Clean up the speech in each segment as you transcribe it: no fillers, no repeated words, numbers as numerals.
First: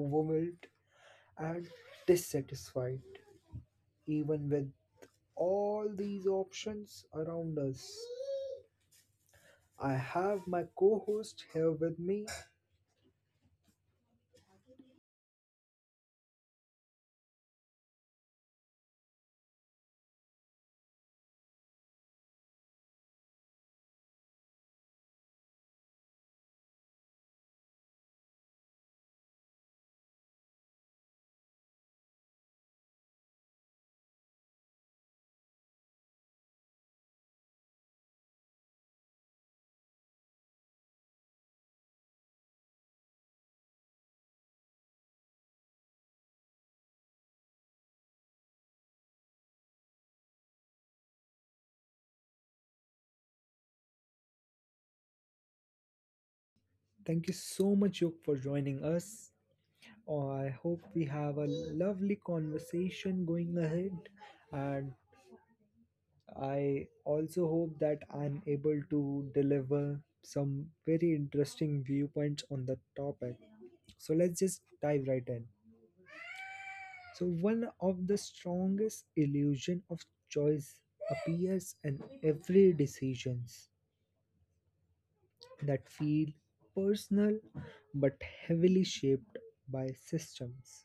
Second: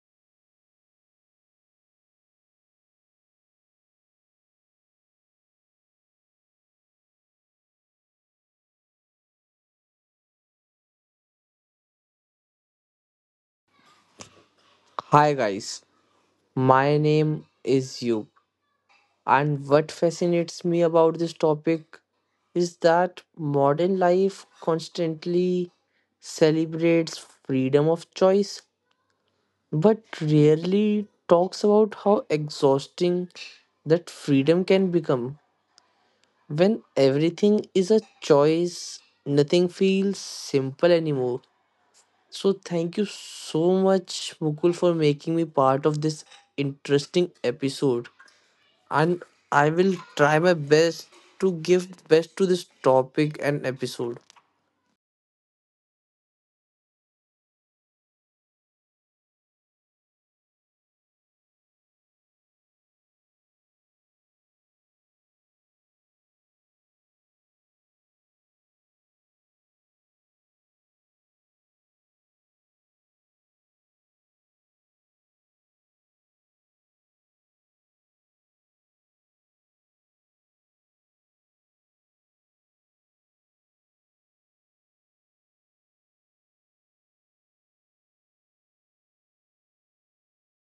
overwhelmed, and dissatisfied, even with all these options around us. I have my co host here with me. Hi guys, my name is Yub, and what fascinates me about this topic is that modern life constantly celebrates freedom of choice, but rarely talks about how exhausting that freedom can become. When everything is a choice, nothing feels simple anymore. So, thank you so much, Mukul, for making me part of this interesting episode. And I will try my best to give best to this topic and episode. Thank you so much, Yuk, for joining us. Oh, I hope we have a lovely conversation going ahead. And. I also hope that I'm able to deliver some very interesting viewpoints on the topic. So let's just dive right in. So, one of the strongest illusion of choice appears in every decisions that feel personal but heavily shaped by systems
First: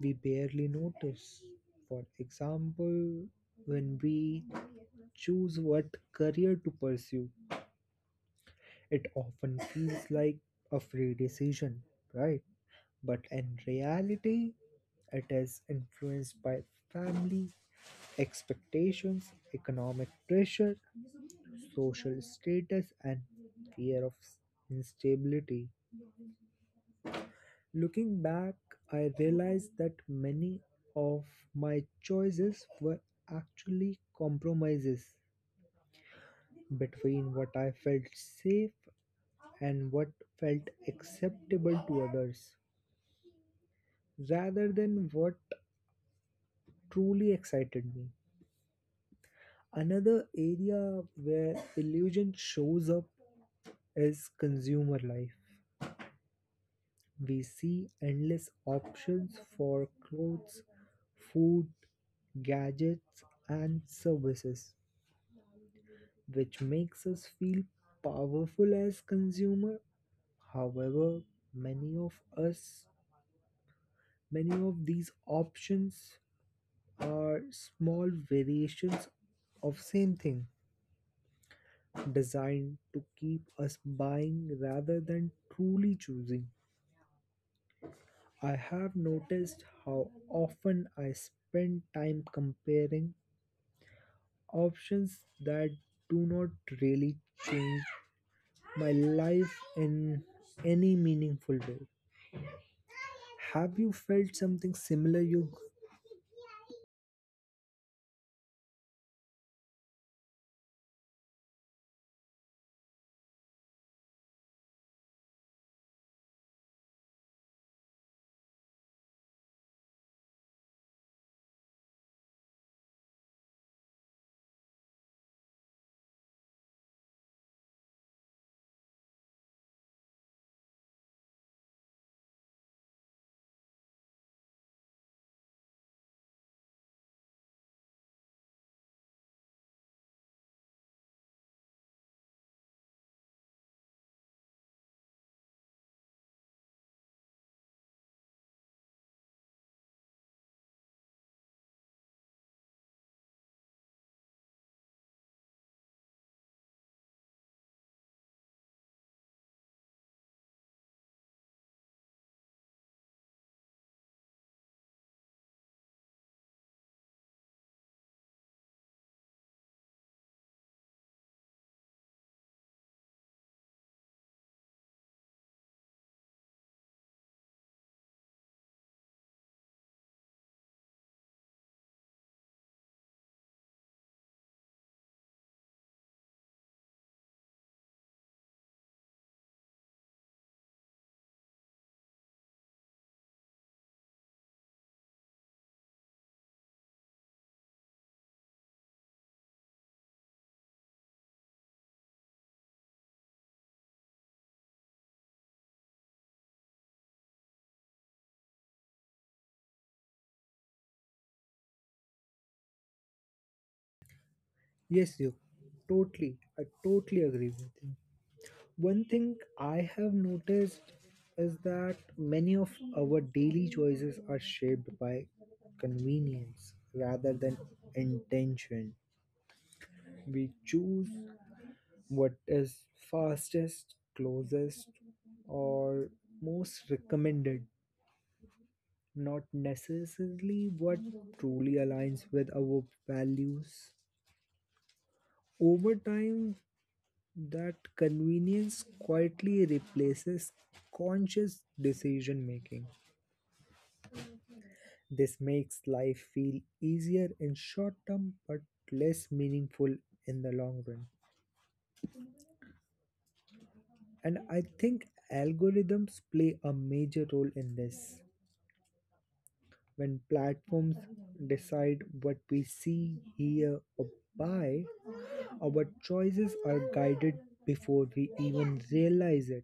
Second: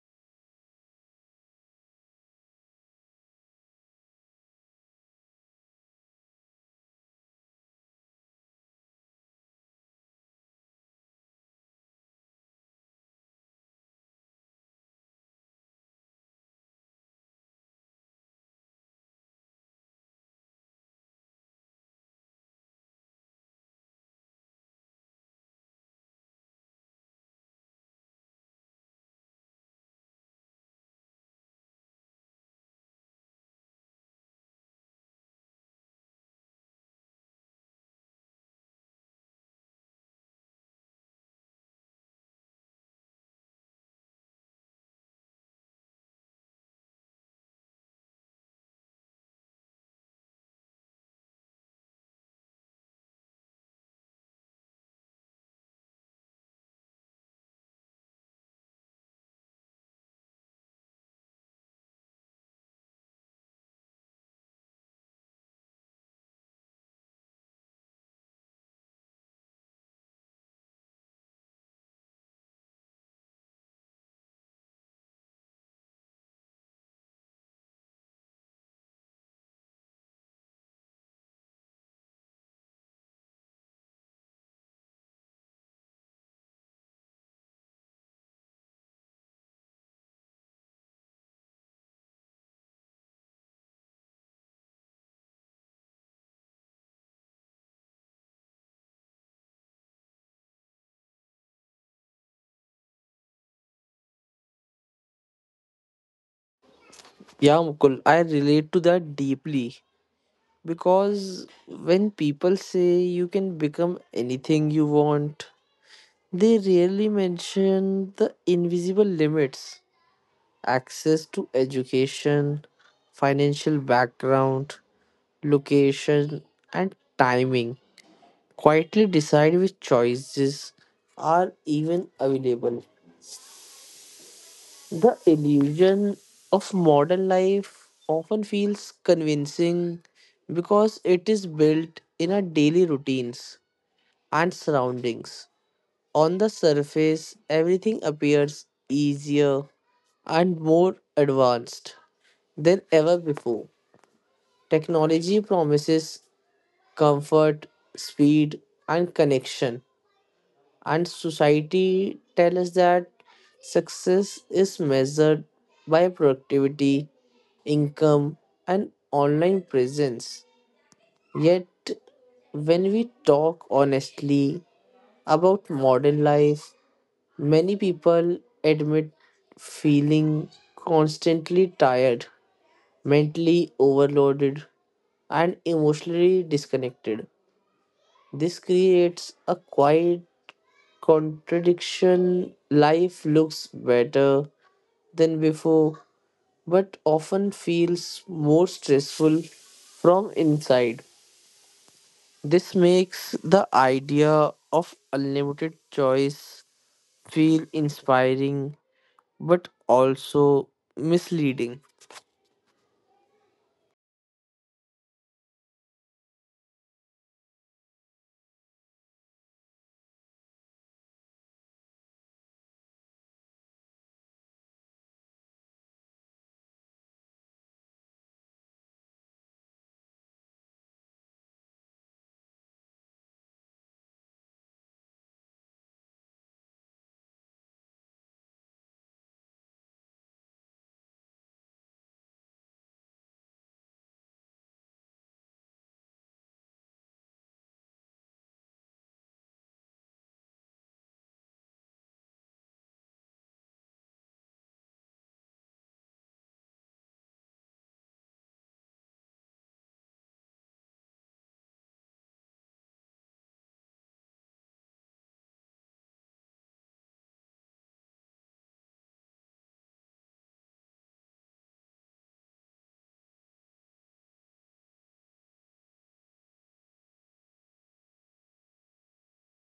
we barely notice. For example, when we choose what career to pursue, it often feels like a free decision, right? But in reality, it is influenced by family expectations, economic pressure, social status, and fear of instability. Looking back, I realized that many of my choices were actually compromises between what I felt safe and what felt acceptable to others, rather than what truly excited me. Another area where illusion shows up is consumer life. We see endless options for clothes, food, gadgets, and services, which makes us feel powerful as consumer. However, many of us, many of these options are small variations of same thing designed to keep us buying rather than truly choosing. I have noticed how often I spend time comparing options that do not really change my life in any meaningful way. Have you felt something similar, Yug? Yeah, Mukul, I relate to that deeply because when people say you can become anything you want, they rarely mention the invisible limits: access to education, financial background, location, and timing. Quietly decide which choices are even available. The illusion of modern life often feels convincing because it is built in our daily routines and surroundings. On the surface, everything appears easier and more advanced than ever before. Technology promises comfort, speed, and connection, and society tells us that success is measured by productivity, income, and online presence. Yet when we talk honestly about modern life, many people admit feeling constantly tired, mentally overloaded, and emotionally disconnected. This creates a quiet contradiction. Life looks better than before, but often feels more stressful from inside. This makes the idea of unlimited choice feel inspiring but also misleading. Yes, Yug. Totally. I totally agree with you. One thing I have noticed is that many of our daily choices are shaped by convenience rather than intention. We choose what is fastest, closest, or most recommended, not necessarily what truly aligns with our values. Over time, that convenience quietly replaces conscious decision making. This makes life feel easier in short term but less meaningful in the long run. And I think algorithms play a major role in this. When platforms decide what we see, hear, or buy, our choices are guided before we even realize it.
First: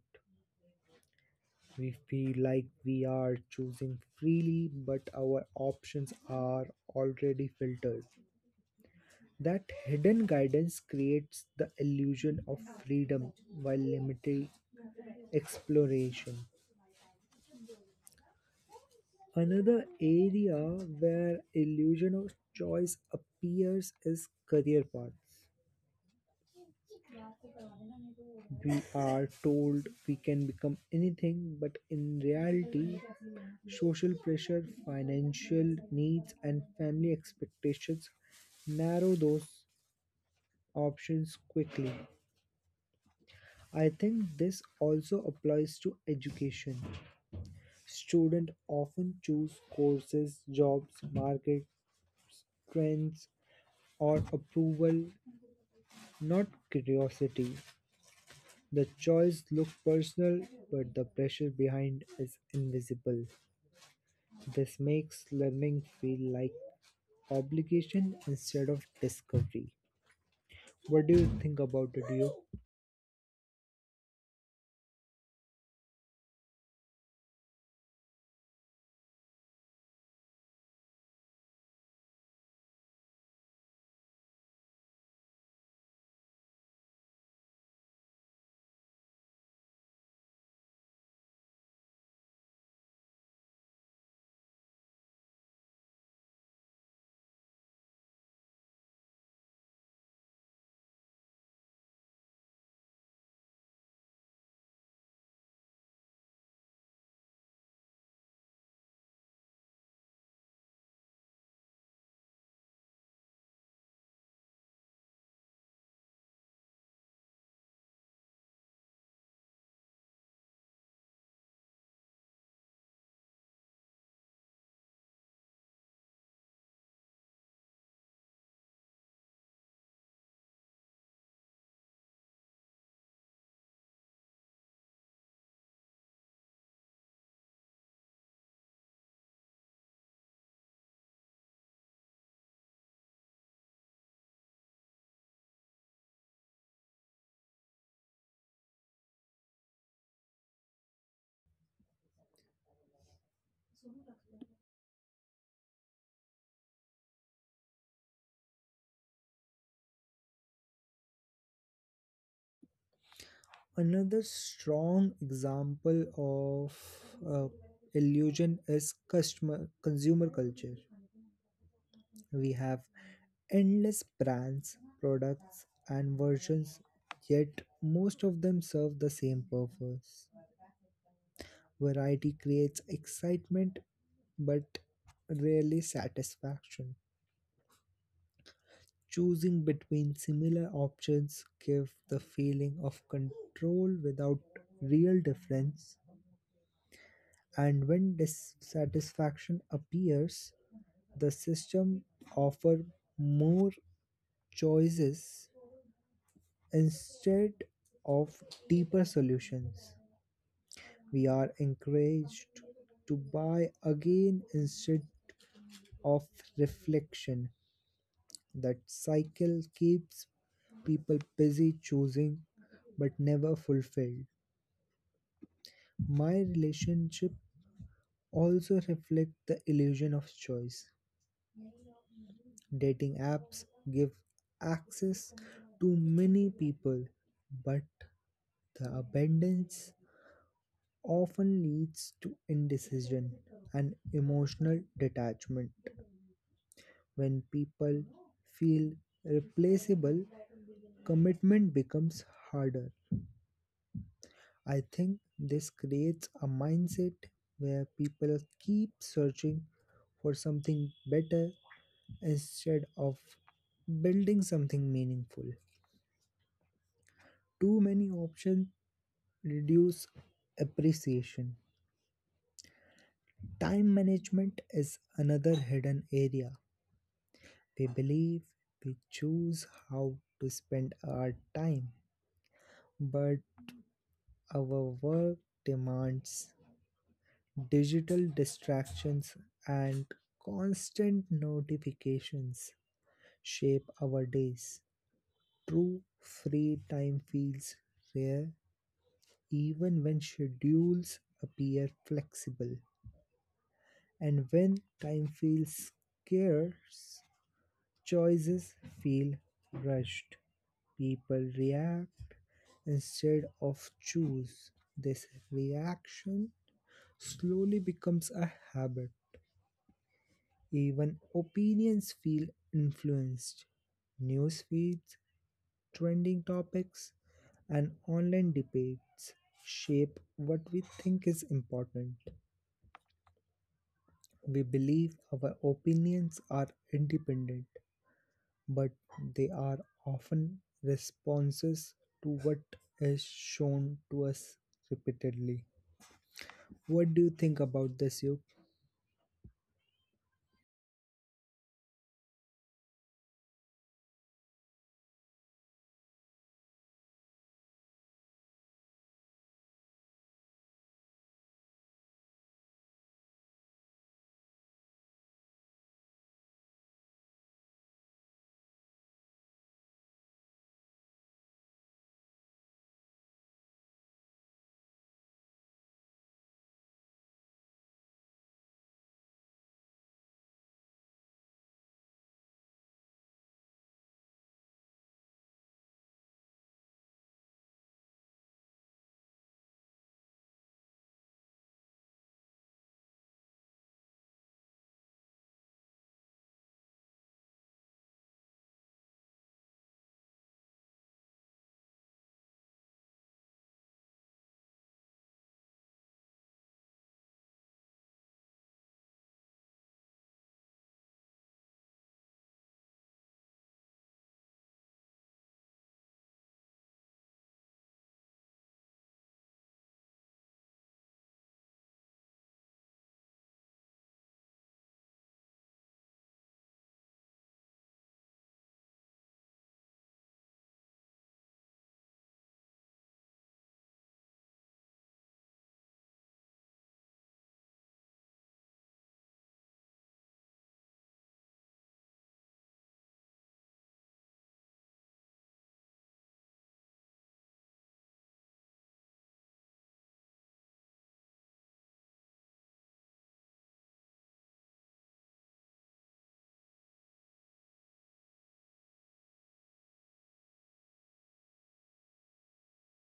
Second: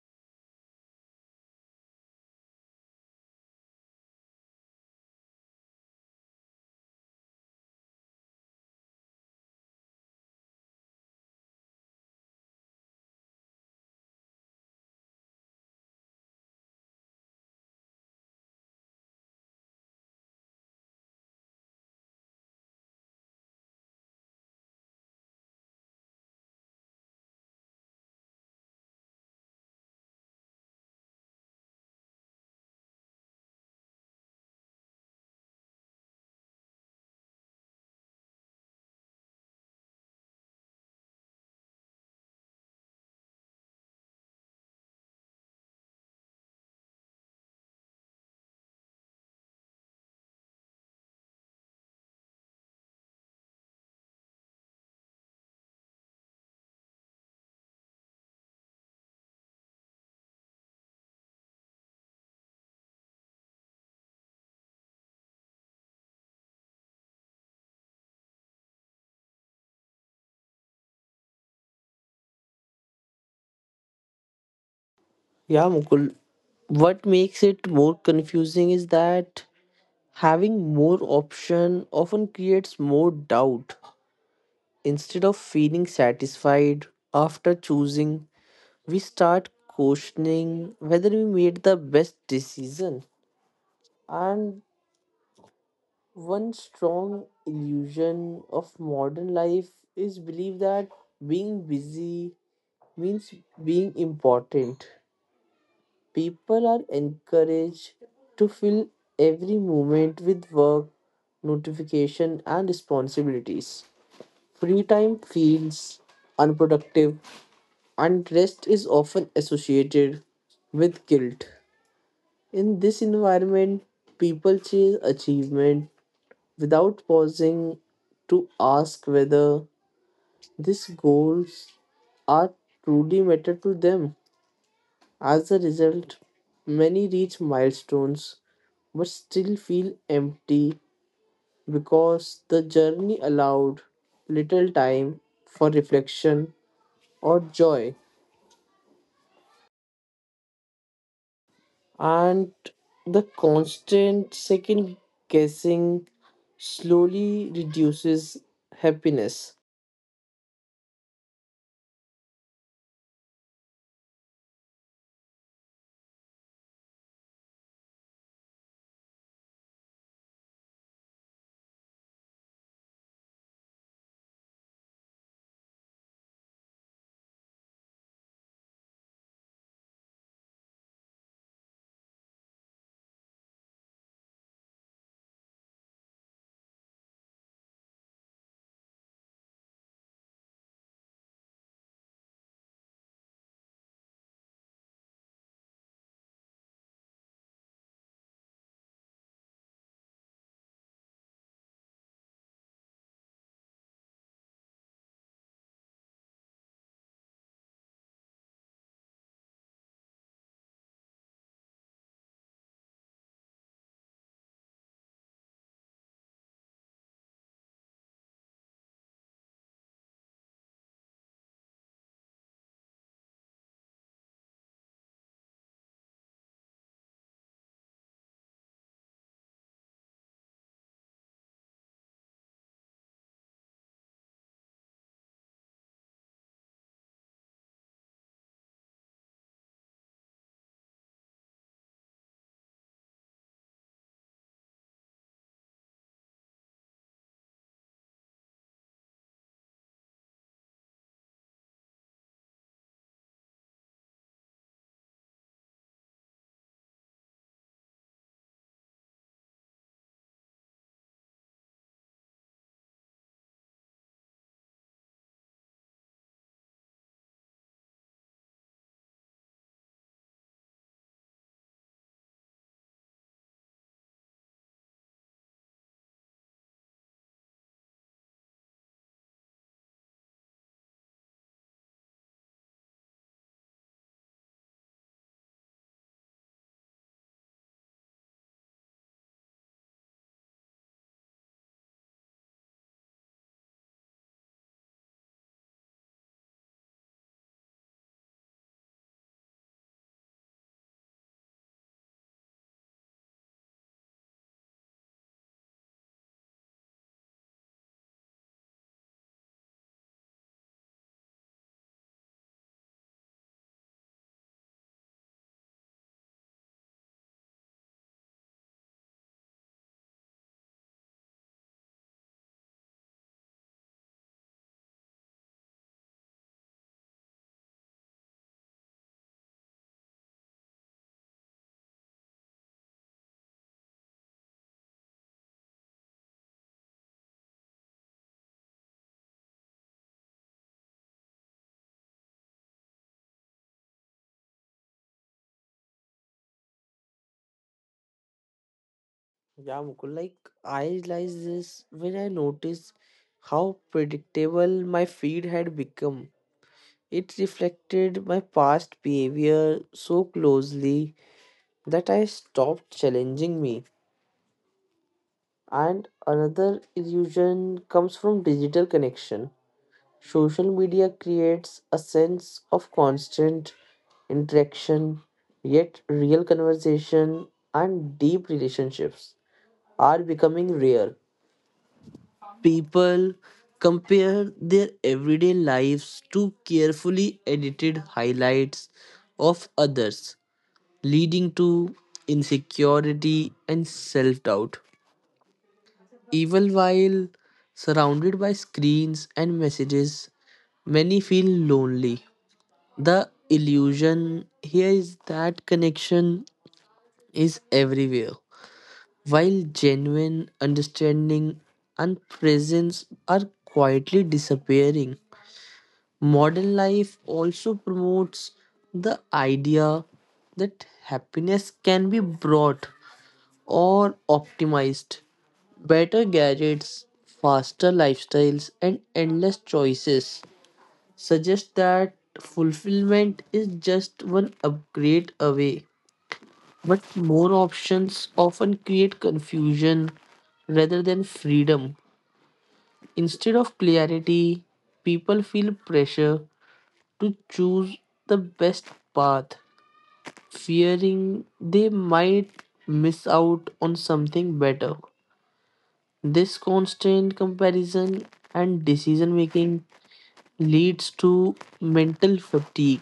We feel like we are choosing freely, but our options are already filtered. That hidden guidance creates the illusion of freedom while limiting exploration. Another area where illusion of choice appears is career paths. We are told we can become anything, but in reality, social pressure, financial needs, and family expectations narrow those options quickly. I think this also applies to education. Students often choose courses, jobs, market trends, or approval, not curiosity. The choice looks personal, but the pressure behind is invisible. This makes learning feel like obligation instead of discovery. What do you think about it, you? Yeah, Mukul. What makes it more confusing is that having more option often creates more doubt. Instead of feeling satisfied after choosing, we start questioning whether we made the best decision. And one strong illusion of modern life is belief that being busy means being important. People are encouraged to fill every moment with work, notification, and responsibilities. Free time feels unproductive and is often associated with guilt. In this environment, people chase achievement without pausing to ask whether these goals are truly matter to them. As a result, many reach milestones but still feel empty because the journey allowed little time for reflection or joy. And the constant second guessing slowly reduces happiness. Another strong example of uh, illusion is customer consumer culture. We have endless brands, products, and versions, yet most of them serve the same purpose. Variety creates excitement but rarely satisfaction. Choosing between similar options give the feeling of control without real difference, and when dissatisfaction appears, the system offers more choices instead of deeper solutions. We are encouraged to buy again instead of reflection. That cycle keeps people busy choosing but never fulfilled. My relationship also reflect the illusion of choice. Dating apps give access to many people, but the abundance often leads to indecision and emotional detachment. When people feel replaceable, commitment becomes harder. I think this creates a mindset where people keep searching for something better instead of building something meaningful. Too many options reduce appreciation. Time management is another hidden area. We believe we choose how to spend our time, but our work demands, digital distractions, and constant notifications shape our days. True free time feels rare even when schedules appear flexible. And when time feels scarce, choices feel rushed. People react instead of choose. This reaction slowly becomes a habit. Even opinions feel influenced. News feeds, trending topics, and online debates shape what we think is important. We believe our opinions are independent, but they are often responses to what is shown to us repeatedly. What do you think about this, Yog? Yeah, Mukul, like I realized this when I noticed how predictable my feed had become. It reflected my past behavior so closely that I stopped challenging me. And another illusion comes from digital connection. Social media creates a sense of constant interaction, yet real conversation and deep relationships are becoming rare. People compare their everyday lives to carefully edited highlights of others, leading to insecurity and self doubt. Even while surrounded by screens and messages, many feel lonely. The illusion here is that connection is everywhere, while genuine understanding and presence are quietly disappearing. Modern life also promotes the idea that happiness can be brought or optimized. Better gadgets, faster lifestyles, and endless choices suggests that fulfillment is just one upgrade away. But more options often create confusion rather than freedom. Instead of clarity, people feel pressure to choose the best path, fearing they might miss out on something better. This constant comparison and decision making leads to mental fatigue.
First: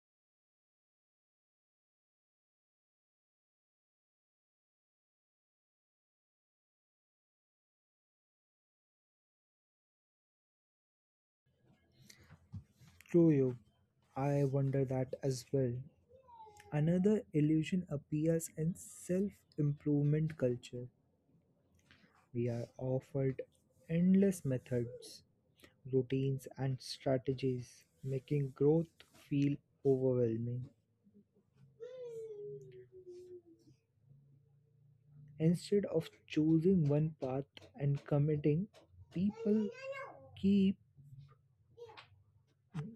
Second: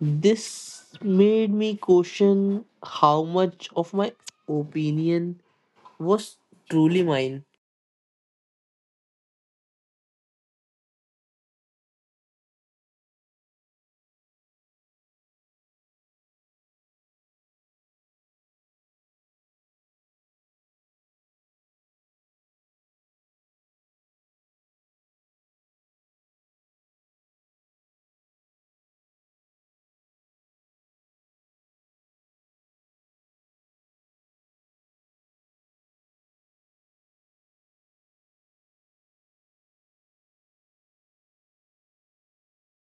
This made me question how much of my opinion was truly mine. True, Yog. I wonder that as well. Another illusion appears in self improvement culture. We are offered endless methods, routines, and strategies, making growth feel overwhelming. Instead of choosing one path and committing, people keep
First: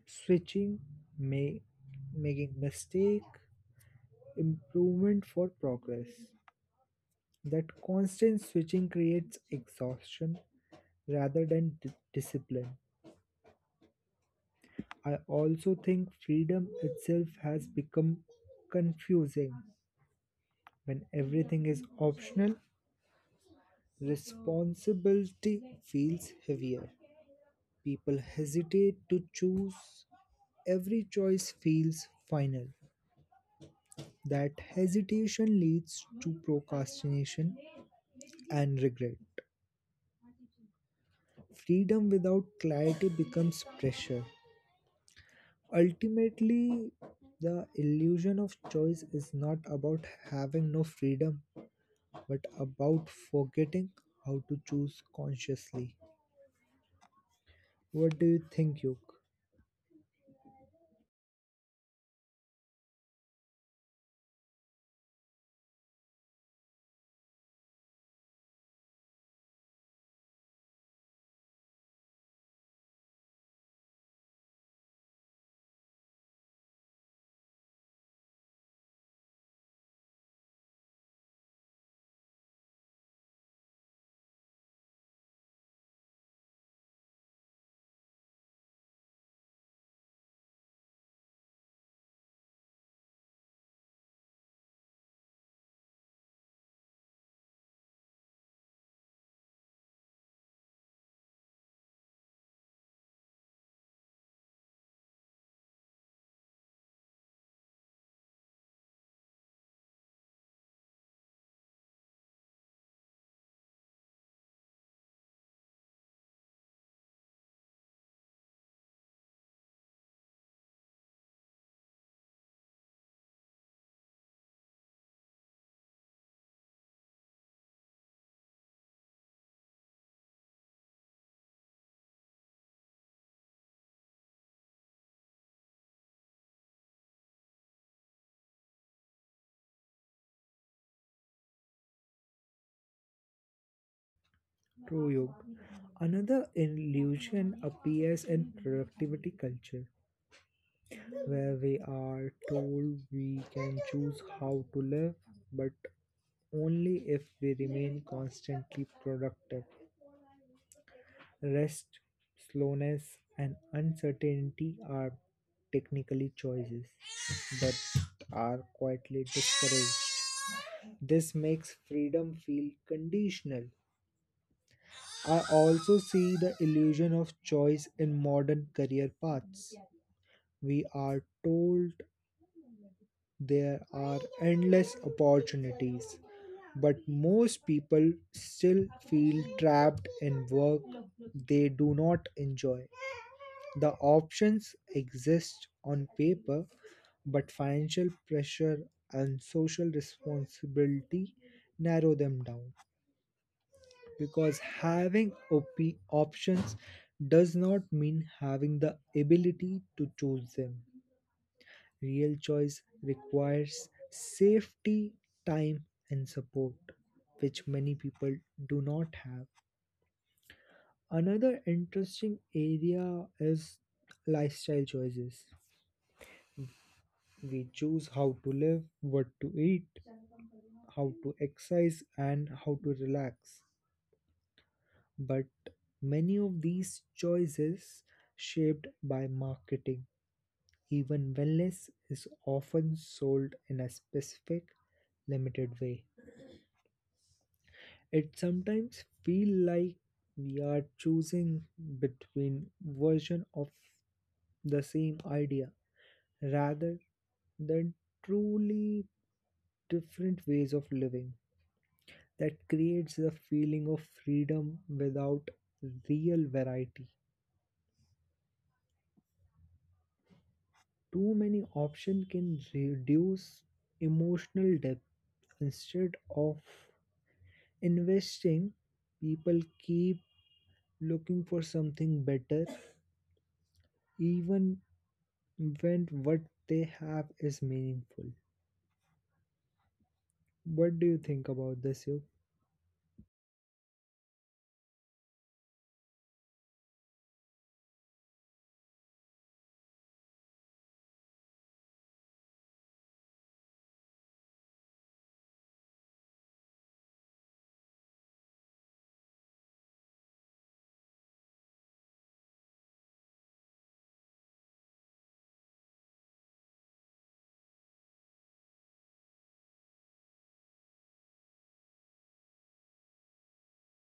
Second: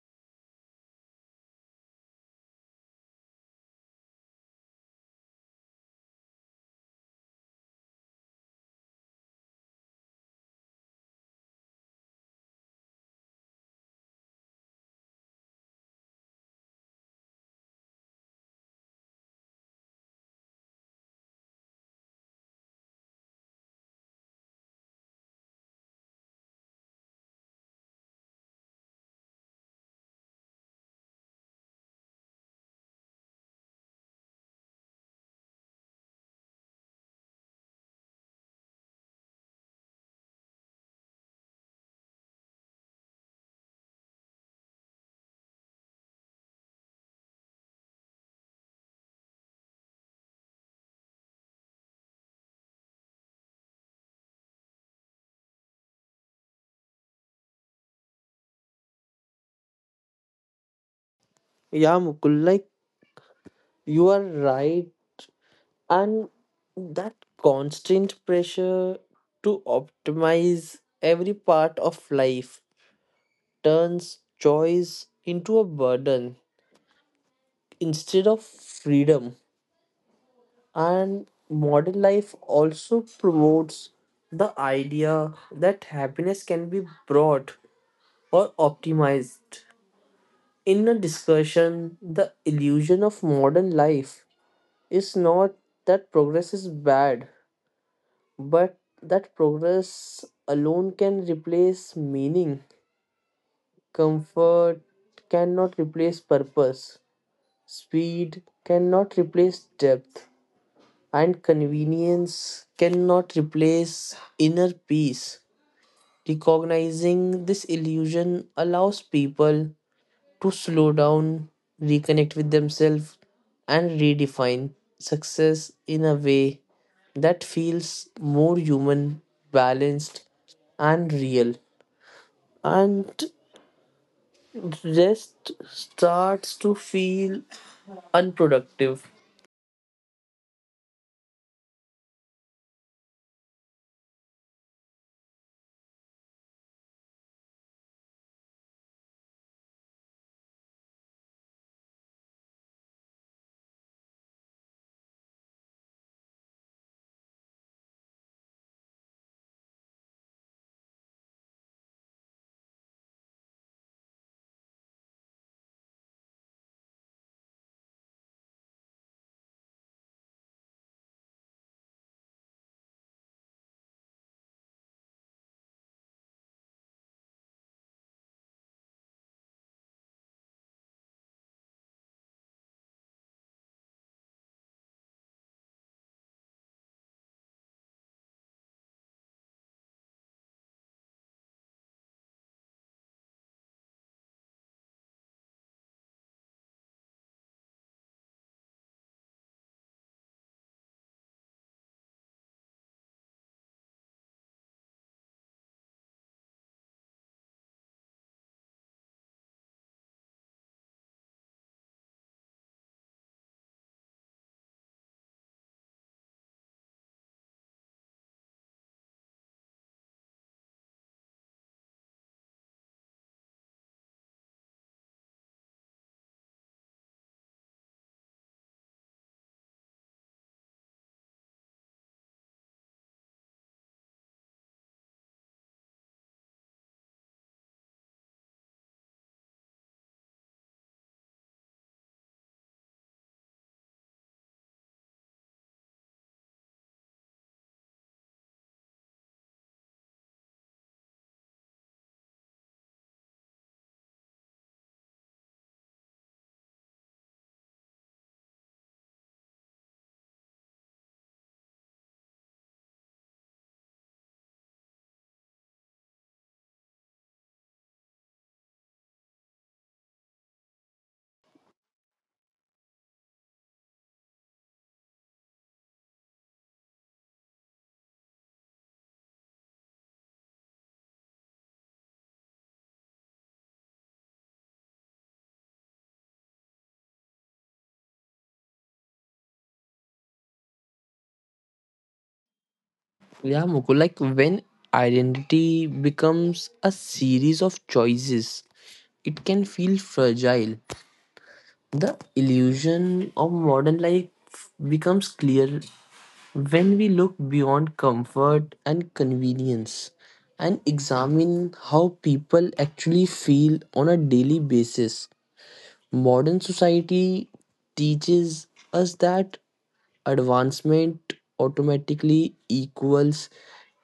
switching, ma- making mistake, improvement for progress. That constant switching creates exhaustion rather than discipline. I also think freedom itself has become confusing. When everything is optional, responsibility feels heavier. People hesitate to choose. Every choice feels final. That hesitation leads to procrastination and regret. Freedom without clarity becomes pressure. Ultimately, the illusion of choice is not about having no freedom, but about forgetting how to choose consciously. What do you think, Yuk? Yeah, Mukul, like you are right, and that constant pressure to optimize every part of life turns choice into a burden instead of freedom. And modern life also promotes the idea that happiness can be brought or optimized. In a discussion, the illusion of modern life is not that progress is bad, but that progress alone can replace meaning. Comfort cannot replace purpose. Speed cannot replace depth. And convenience cannot replace inner peace. Recognizing this illusion allows people to slow down, reconnect with themselves, and redefine success in a way that feels more human, balanced, and real. And rest starts to feel unproductive. True, Yog. Another illusion appears in productivity culture, where we are told we can choose how to live, but only if we remain constantly productive. Rest, slowness, and uncertainty are technically choices, but are quietly discouraged. This makes freedom feel conditional. I also see the illusion of choice in modern career paths. We are told there are endless opportunities, but most people still feel trapped in work they do not enjoy. The options exist on paper, but financial pressure and social responsibility narrow them down, because having options does not mean having the ability to choose them. Real choice requires safety, time, and support, which many people do not have. Another interesting area is lifestyle choices. We choose how to live, what to eat, how to exercise, and how to relax, but many of these choices shaped by marketing. Even wellness is often sold in a specific limited way. It sometimes feel like we are choosing between version of the same idea rather than truly different ways of living. That creates the feeling of freedom without real variety. Too many options can reduce emotional depth. Instead of investing, people keep looking for something better, even when what they have is meaningful. What do you think about this, Yuk? Yeah, Mukul, like when identity becomes a series of choices, it can feel fragile. The illusion of modern life becomes clear. When we look beyond comfort and convenience and examine how people actually feel on a daily basis, modern society teaches us that advancement automatically equals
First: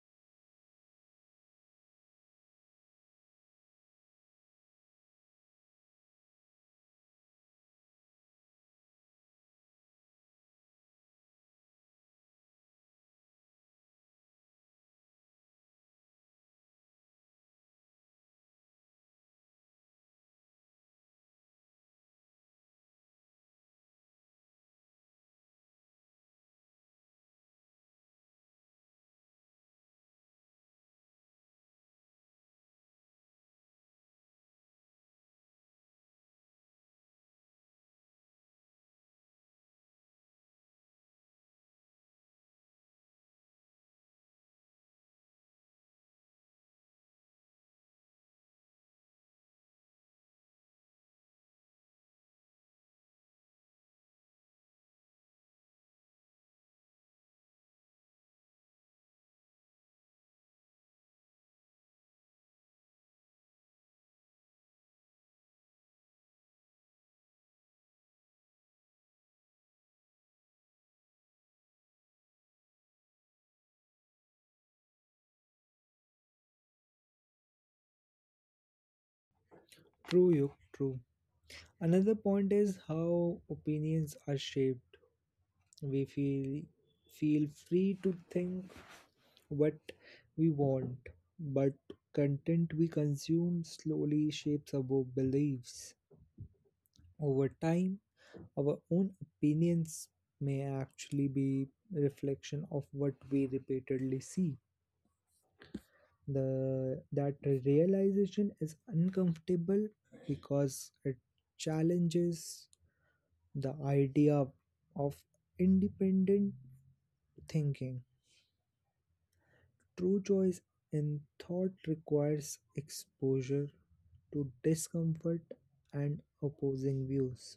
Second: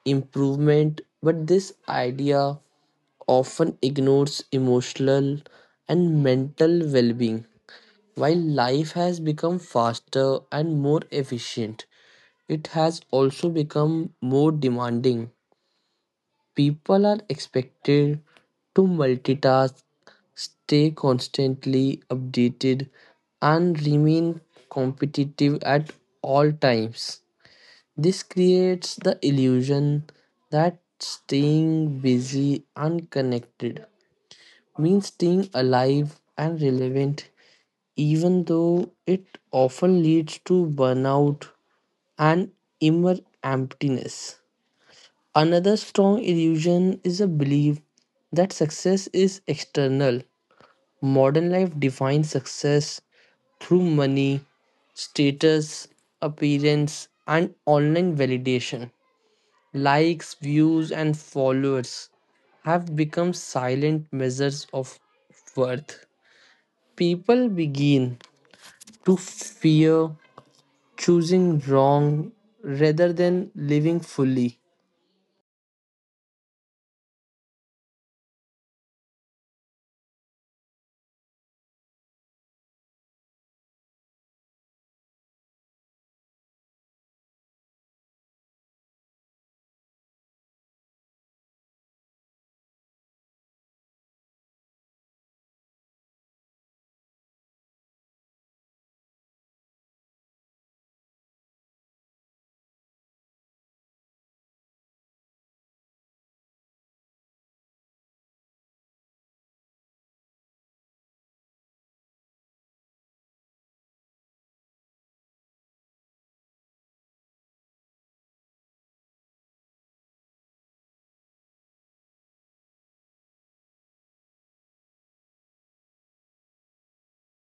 improvement, but this idea often ignores emotional and mental well being. While life has become faster and more efficient, it has also become more demanding. People are expected to multitask, stay constantly updated, and remain competitive at all times. This creates the illusion that staying busy and connected means staying alive and relevant, even though it often leads to burnout and inner emptiness. Another strong illusion is a belief that success is external. Modern life defines success through money, status, appearance, and online validation. Likes, views, and followers have become silent measures of worth. People begin to fear choosing wrong rather than living fully. True, Yuk, true. Another point is how opinions are shaped. We feel free to think what we want, but content we consume slowly shapes our beliefs. Over time, our own opinions may actually be reflection of what we repeatedly see. The that realization is uncomfortable because it challenges the idea of independent thinking. True choice in thought requires exposure to discomfort and opposing views.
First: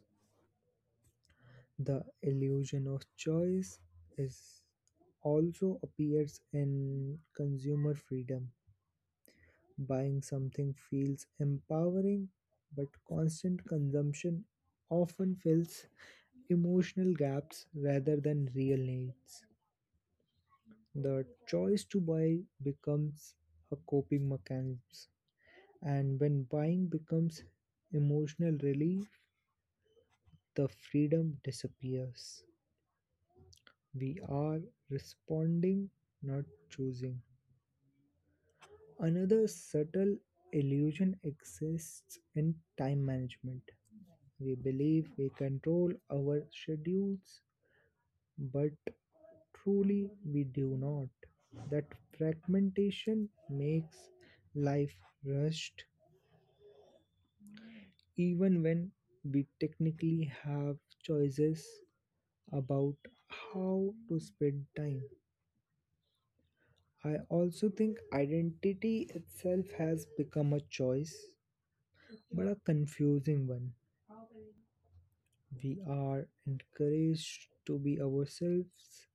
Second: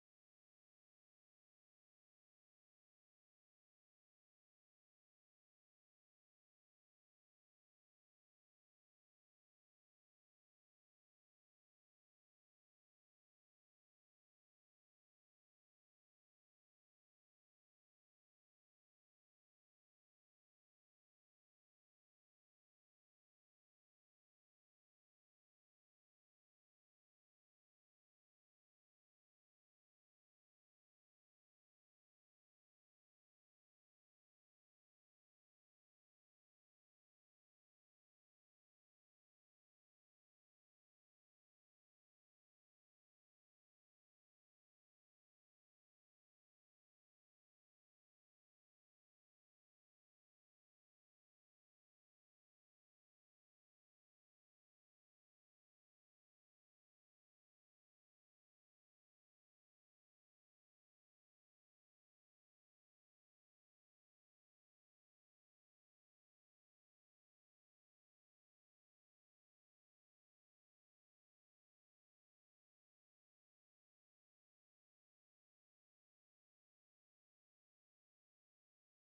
The illusion of choice is also appears in consumer freedom. Buying something feels empowering, but constant consumption often fills emotional gaps rather than real needs. The choice to buy becomes a coping mechanism. And when buying becomes emotional relief, the freedom disappears. We are responding, not choosing. Another subtle illusion exists in time management. We believe we control our schedules, but truly we do not. That fragmentation makes life rushed, even when we technically have choices about how to spend time. I also think identity itself has become a choice, but a confusing one. We are encouraged to be ourselves,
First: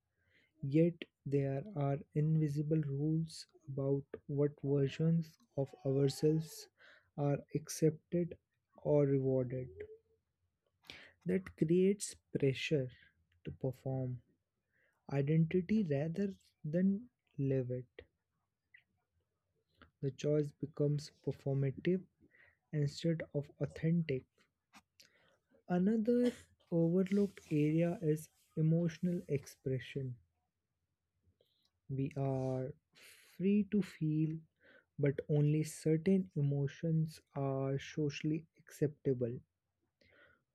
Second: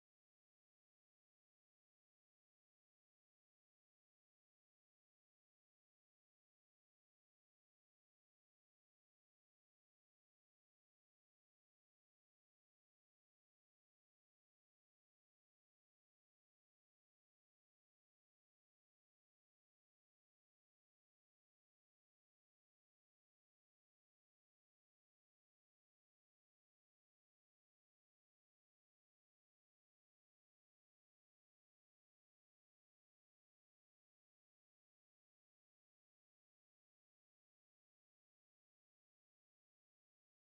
yet there are invisible rules about what versions of ourselves are accepted or rewarded. That creates pressure to perform identity rather than live it. The choice becomes performative instead of authentic. Another overlooked area is emotional expression. We are free to feel, but only certain emotions are socially acceptable.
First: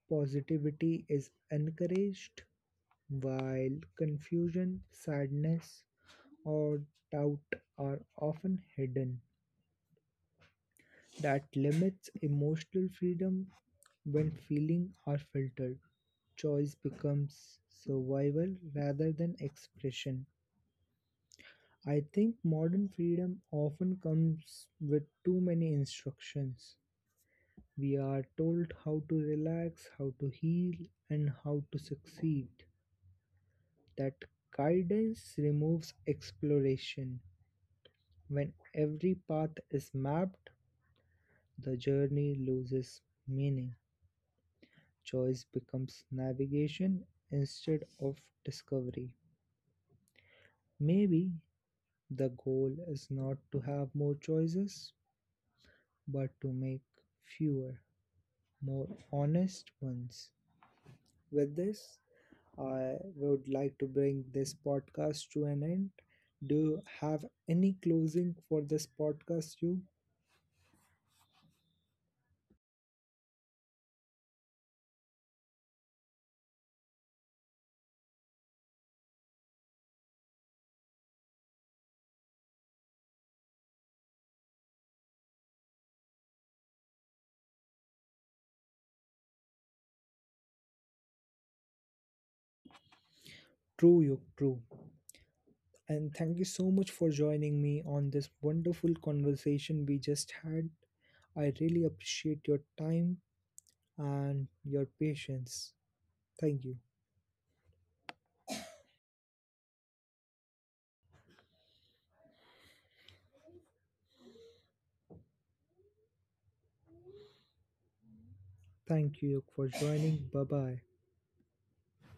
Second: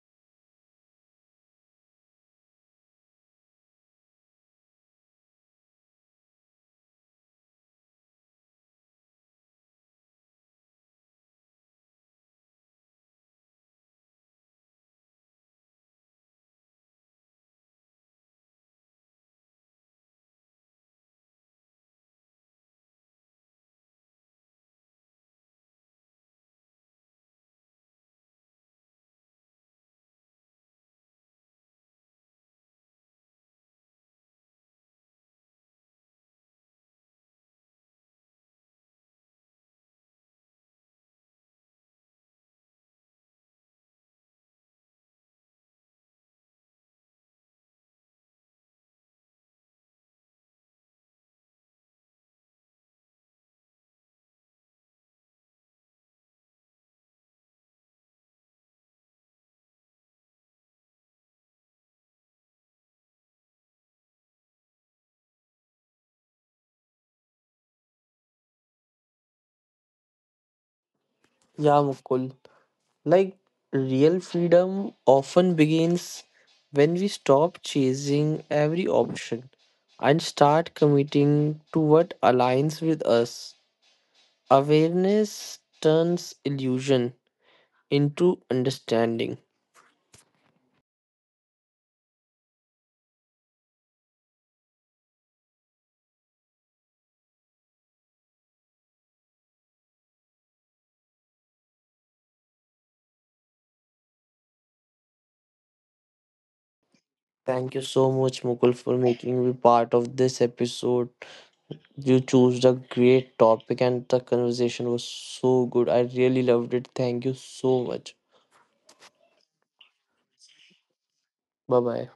Positivity is encouraged, while confusion, sadness, or doubt are often hidden. That limits emotional freedom. When feelings are filtered, choice becomes survival rather than expression. I think modern freedom often comes with too many instructions. We are told how to relax, how to heal, and how to succeed. That guidance removes exploration. When every path is mapped, the journey loses meaning. Choice becomes navigation instead of discovery. Maybe the goal is not to have more choices, but to make fewer, more honest ones. With this, I would like to bring this podcast to an end. Do you have any closing for this podcast, you? Yeah, Mukul. Like real freedom often begins when we stop chasing every option and start committing to what aligns with us. Awareness turns illusion into understanding. True, you, true. And thank you so much for joining me on this wonderful conversation we just had. I really appreciate your time and your patience. Thank you. Thank you so much, Mukul, for making me part of this episode. You chose the great topic, and the conversation was so good. I really loved it. Thank you so much. Thank you for joining. Bye bye. Bye bye.